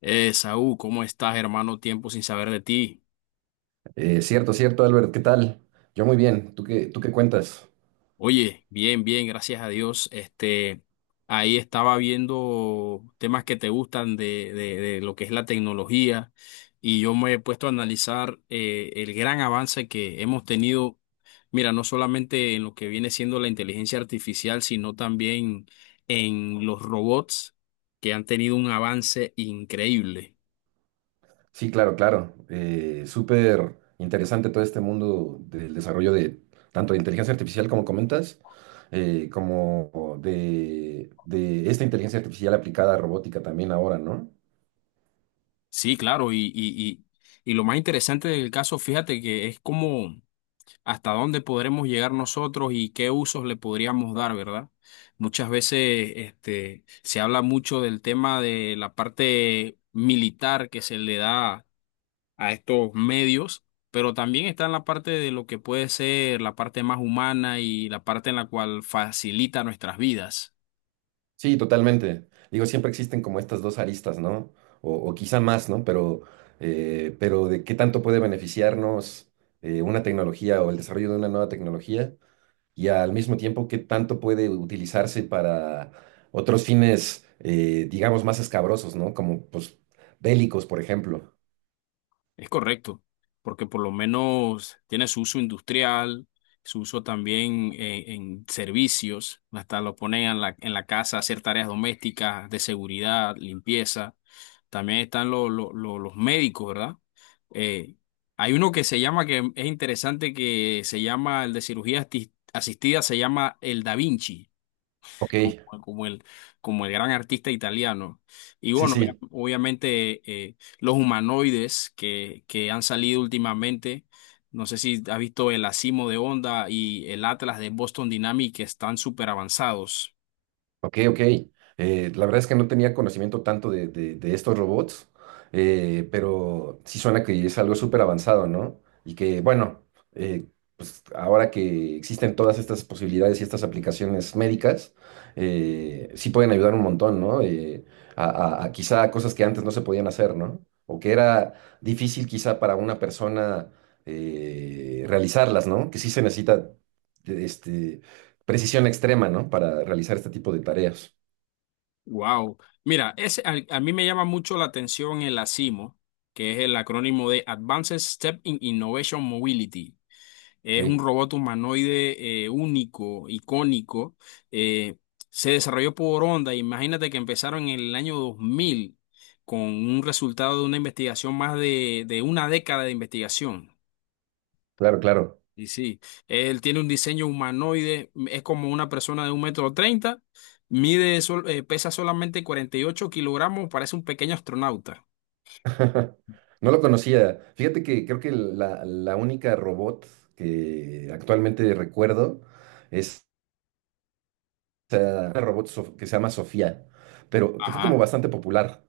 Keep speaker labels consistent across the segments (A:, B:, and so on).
A: Saúl, ¿cómo estás, hermano? Tiempo sin saber de ti.
B: Cierto, cierto, Albert, ¿qué tal? Yo muy bien, ¿tú qué cuentas?
A: Oye, bien, bien, gracias a Dios. Este, ahí estaba viendo temas que te gustan de lo que es la tecnología y yo me he puesto a analizar el gran avance que hemos tenido, mira, no solamente en lo que viene siendo la inteligencia artificial, sino también en los robots que han tenido un avance increíble.
B: Sí, claro, claro. Súper interesante todo este mundo del desarrollo de, tanto de inteligencia artificial como comentas, como de esta inteligencia artificial aplicada a robótica también ahora, ¿no?
A: Sí, claro, y, y lo más interesante del caso, fíjate que es como hasta dónde podremos llegar nosotros y qué usos le podríamos dar, ¿verdad? Muchas veces este, se habla mucho del tema de la parte militar que se le da a estos medios, pero también está en la parte de lo que puede ser la parte más humana y la parte en la cual facilita nuestras vidas.
B: Sí, totalmente. Digo, siempre existen como estas dos aristas, ¿no? O quizá más, ¿no? Pero de qué tanto puede beneficiarnos una tecnología o el desarrollo de una nueva tecnología, y al mismo tiempo qué tanto puede utilizarse para otros fines, digamos, más escabrosos, ¿no? Como, pues, bélicos, por ejemplo.
A: Es correcto, porque por lo menos tiene su uso industrial, su uso también en servicios, hasta lo ponen en en la casa a hacer tareas domésticas, de seguridad, limpieza. También están los médicos, ¿verdad? Eh, hay uno que se llama, que es interesante, que se llama el de cirugía asistida, se llama el Da Vinci
B: Ok,
A: como, como el, como el gran artista italiano. Y
B: sí,
A: bueno,
B: sí.
A: obviamente los humanoides que han salido últimamente, no sé si has visto el Asimo de Honda y el Atlas de Boston Dynamics que están súper avanzados.
B: Ok, ok. La verdad es que no tenía conocimiento tanto de, de estos robots, pero sí suena que es algo súper avanzado, ¿no? Y que, bueno, eh, pues ahora que existen todas estas posibilidades y estas aplicaciones médicas, sí pueden ayudar un montón, ¿no? A, a quizá a cosas que antes no se podían hacer, ¿no? O que era difícil quizá para una persona realizarlas, ¿no? Que sí se necesita este, precisión extrema, ¿no? Para realizar este tipo de tareas.
A: Wow. Mira, a mí me llama mucho la atención el ASIMO, que es el acrónimo de Advanced Step in Innovation Mobility. Es un
B: Ok,
A: robot humanoide único, icónico. Eh, se desarrolló por Honda. Imagínate que empezaron en el año 2000 con un resultado de una investigación más de una década de investigación.
B: claro, claro.
A: Y sí, él tiene un diseño humanoide, es como una persona de 1,30 metros, mide, pesa solamente 48 kilogramos, parece un pequeño astronauta.
B: No lo conocía. Fíjate que creo que la única robot que actualmente recuerdo es, una robot que se llama Sofía, pero que fue como
A: Ajá.
B: bastante popular.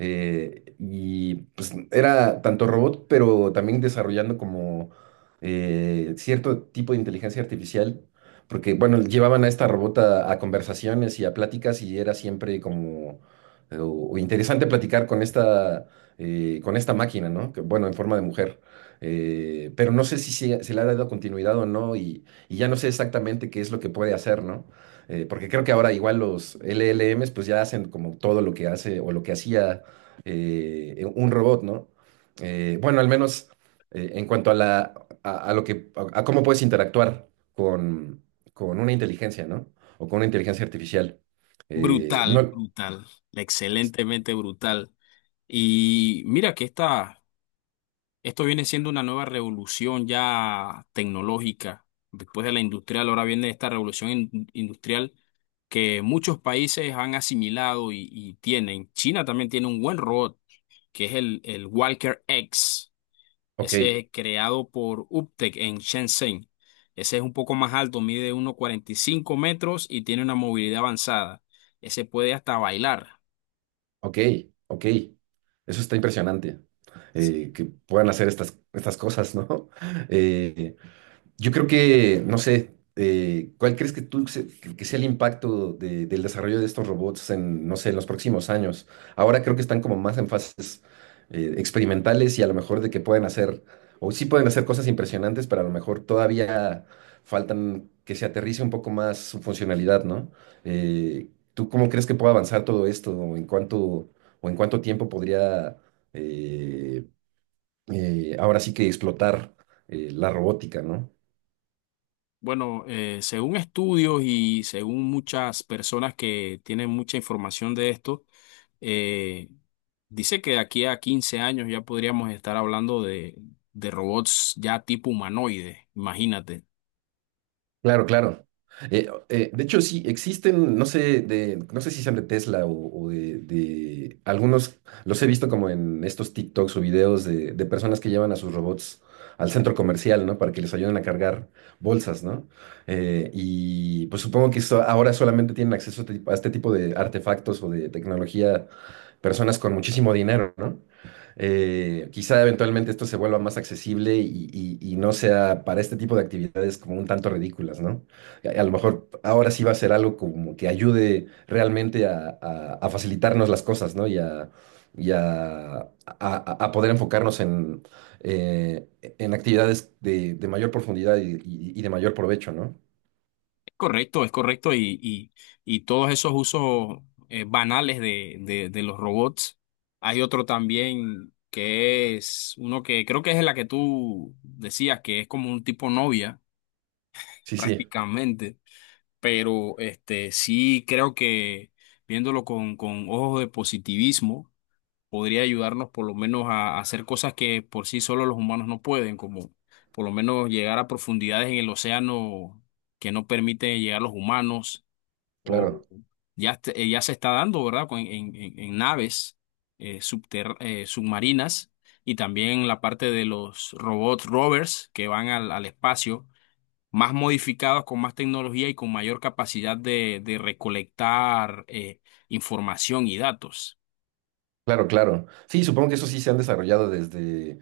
B: Y pues era tanto robot, pero también desarrollando como cierto tipo de inteligencia artificial, porque bueno, llevaban a esta robot a conversaciones y a pláticas y era siempre como o interesante platicar con esta máquina, ¿no? Que, bueno, en forma de mujer. Pero no sé si se, se le ha dado continuidad o no y, y ya no sé exactamente qué es lo que puede hacer, ¿no? Porque creo que ahora igual los LLMs pues ya hacen como todo lo que hace o lo que hacía un robot, ¿no? Bueno, al menos en cuanto a la, a lo que a cómo puedes interactuar con, con una inteligencia, ¿no? O con una inteligencia artificial.
A: Brutal,
B: No,
A: brutal, excelentemente brutal. Y mira que esta, Esto viene siendo una nueva revolución ya tecnológica. Después de la industrial, ahora viene esta revolución industrial que muchos países han asimilado y tienen. China también tiene un buen robot, que es el Walker X.
B: ok,
A: Ese es creado por Uptech en Shenzhen. Ese es un poco más alto, mide 1,45 metros y tiene una movilidad avanzada. Ese puede hasta bailar.
B: ok, ok. Eso está impresionante.
A: Sí,
B: Que puedan hacer estas, estas cosas, ¿no? Eh, yo creo que, no sé, ¿cuál crees que tú que sea el impacto del desarrollo de estos robots en, no sé, en los próximos años? Ahora creo que están como más en fases experimentales y a lo mejor de que pueden hacer, o sí pueden hacer cosas impresionantes, pero a lo mejor todavía faltan que se aterrice un poco más su funcionalidad, ¿no? ¿Tú cómo crees que puede avanzar todo esto? O en cuánto tiempo podría eh, ahora sí que explotar la robótica, ¿no?
A: bueno, según estudios y según muchas personas que tienen mucha información de esto, eh, dice que de aquí a 15 años ya podríamos estar hablando de robots ya tipo humanoide, imagínate.
B: Claro, claro. De hecho, sí, existen, no sé, de, no sé si sean de Tesla o de, algunos, los he visto como en estos TikToks o videos de personas que llevan a sus robots al centro comercial, ¿no? Para que les ayuden a cargar bolsas, ¿no? Y pues supongo que ahora solamente tienen acceso a este tipo, a este tipo de artefactos o de tecnología, personas con muchísimo dinero, ¿no? Quizá eventualmente esto se vuelva más accesible y, y no sea para este tipo de actividades como un tanto ridículas, ¿no? A lo mejor ahora sí va a ser algo como que ayude realmente a, a facilitarnos las cosas, ¿no? Y a, a poder enfocarnos eh, en actividades de mayor profundidad y, y de mayor provecho, ¿no?
A: Es correcto y todos esos usos banales de los robots. Hay otro también que es uno que creo que es la que tú decías, que es como un tipo novia
B: Sí, sí,
A: prácticamente. Pero este sí creo que viéndolo con ojos de positivismo podría ayudarnos por lo menos a hacer cosas que por sí solo los humanos no pueden, como por lo menos llegar a profundidades en el océano que no permiten llegar los humanos, o
B: claro.
A: ya se está dando, ¿verdad? En naves submarinas y también la parte de los robots rovers que van al al espacio más modificados, con más tecnología y con mayor capacidad de recolectar información y datos.
B: Claro, claro. Sí, supongo que eso sí se han desarrollado desde,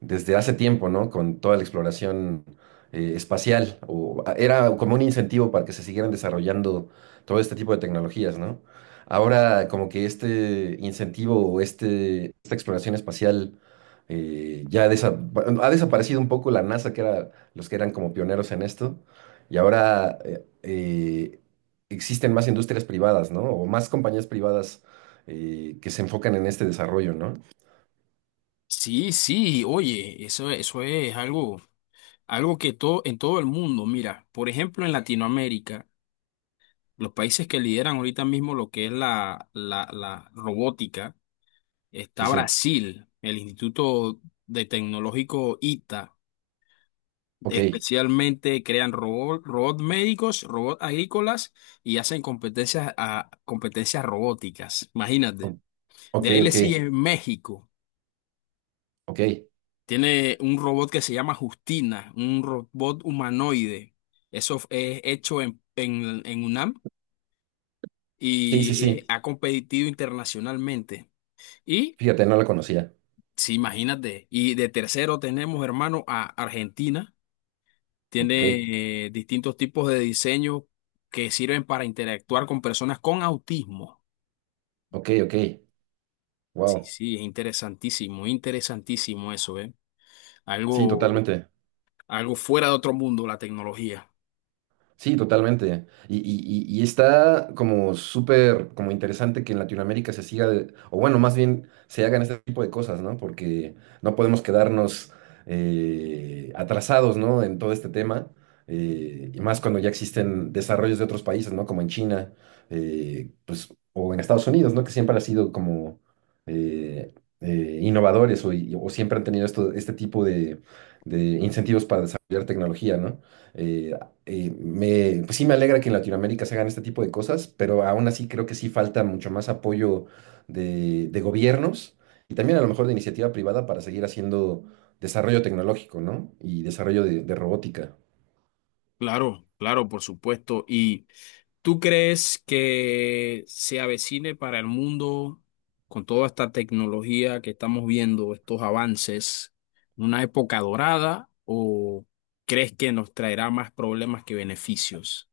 B: desde hace tiempo, ¿no? Con toda la exploración espacial. O, era como un incentivo para que se siguieran desarrollando todo este tipo de tecnologías, ¿no? Ahora, como que este incentivo o este, esta exploración espacial bueno, ha desaparecido un poco la NASA, que era los que eran como pioneros en esto. Y ahora existen más industrias privadas, ¿no? O más compañías privadas que se enfocan en este desarrollo, ¿no?
A: Sí, sí, oye, eso es algo, algo que todo, en todo el mundo, mira, por ejemplo, en Latinoamérica, los países que lideran ahorita mismo lo que es la robótica,
B: Sí,
A: está
B: sí.
A: Brasil, el Instituto de Tecnológico ITA.
B: Ok,
A: Especialmente crean robots, robots médicos, robots agrícolas y hacen competencias, a, competencias robóticas. Imagínate.
B: o- ok,
A: De ahí le
B: ok,
A: sigue México.
B: ok.
A: Tiene un robot que se llama Justina, un robot humanoide. Eso es hecho en UNAM
B: Sí,
A: y
B: sí, sí.
A: ha competido internacionalmente. Y,
B: Fíjate, no la conocía.
A: sí, imagínate. Y de tercero tenemos, hermano, a Argentina.
B: Ok,
A: Tiene distintos tipos de diseño que sirven para interactuar con personas con autismo.
B: ok, ok.
A: Sí,
B: Wow.
A: sí, es interesantísimo, interesantísimo eso, ¿eh?
B: Sí,
A: Algo,
B: totalmente.
A: algo fuera de otro mundo, la tecnología.
B: Sí, totalmente. Y, y está como súper como interesante que en Latinoamérica se siga, o bueno, más bien se hagan este tipo de cosas, ¿no? Porque no podemos quedarnos atrasados, ¿no? En todo este tema, y más cuando ya existen desarrollos de otros países, ¿no? Como en China, pues, o en Estados Unidos, ¿no? Que siempre han sido como eh, innovadores o, o siempre han tenido esto, este tipo de incentivos para desarrollar tecnología, ¿no? Eh, pues sí me alegra que en Latinoamérica se hagan este tipo de cosas, pero aún así creo que sí falta mucho más apoyo de gobiernos y también a lo mejor de iniciativa privada para seguir haciendo desarrollo tecnológico, ¿no? Y desarrollo de robótica.
A: Claro, claro, por supuesto. ¿Y tú crees que se avecine para el mundo con toda esta tecnología que estamos viendo, estos avances, una época dorada o crees que nos traerá más problemas que beneficios?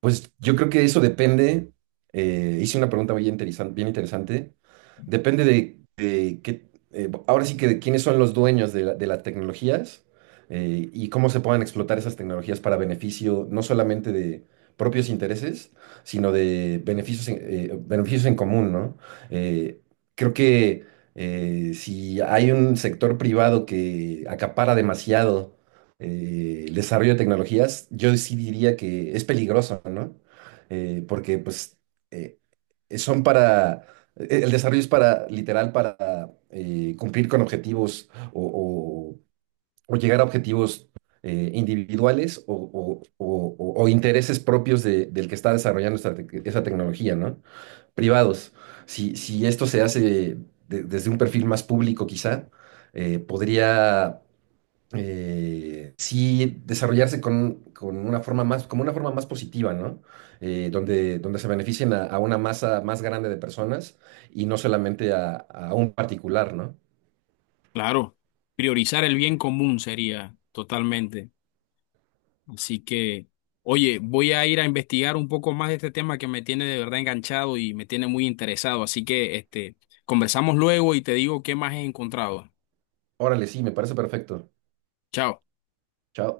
B: Pues yo creo que eso depende. Hice una pregunta muy interesante, bien interesante. Depende de qué, ahora sí que de quiénes son los dueños de, de las tecnologías y cómo se puedan explotar esas tecnologías para beneficio no solamente de propios intereses, sino de beneficios en, beneficios en común, ¿no? Eh, creo que si hay un sector privado que acapara demasiado el desarrollo de tecnologías, yo sí diría que es peligroso, ¿no? Porque pues eh, son para, el desarrollo es para, literal, para cumplir con objetivos o, o llegar a objetivos individuales o, o intereses propios del que está desarrollando esta esa tecnología, ¿no? Privados. Si, si esto se hace desde un perfil más público, quizá, podría sí desarrollarse con una forma más, como una forma más positiva, ¿no? Donde, donde se beneficien a una masa más grande de personas y no solamente a un particular, ¿no?
A: Claro, priorizar el bien común sería totalmente. Así que, oye, voy a ir a investigar un poco más de este tema que me tiene de verdad enganchado y me tiene muy interesado. Así que, este, conversamos luego y te digo qué más he encontrado.
B: Órale, sí, me parece perfecto.
A: Chao.
B: Chao.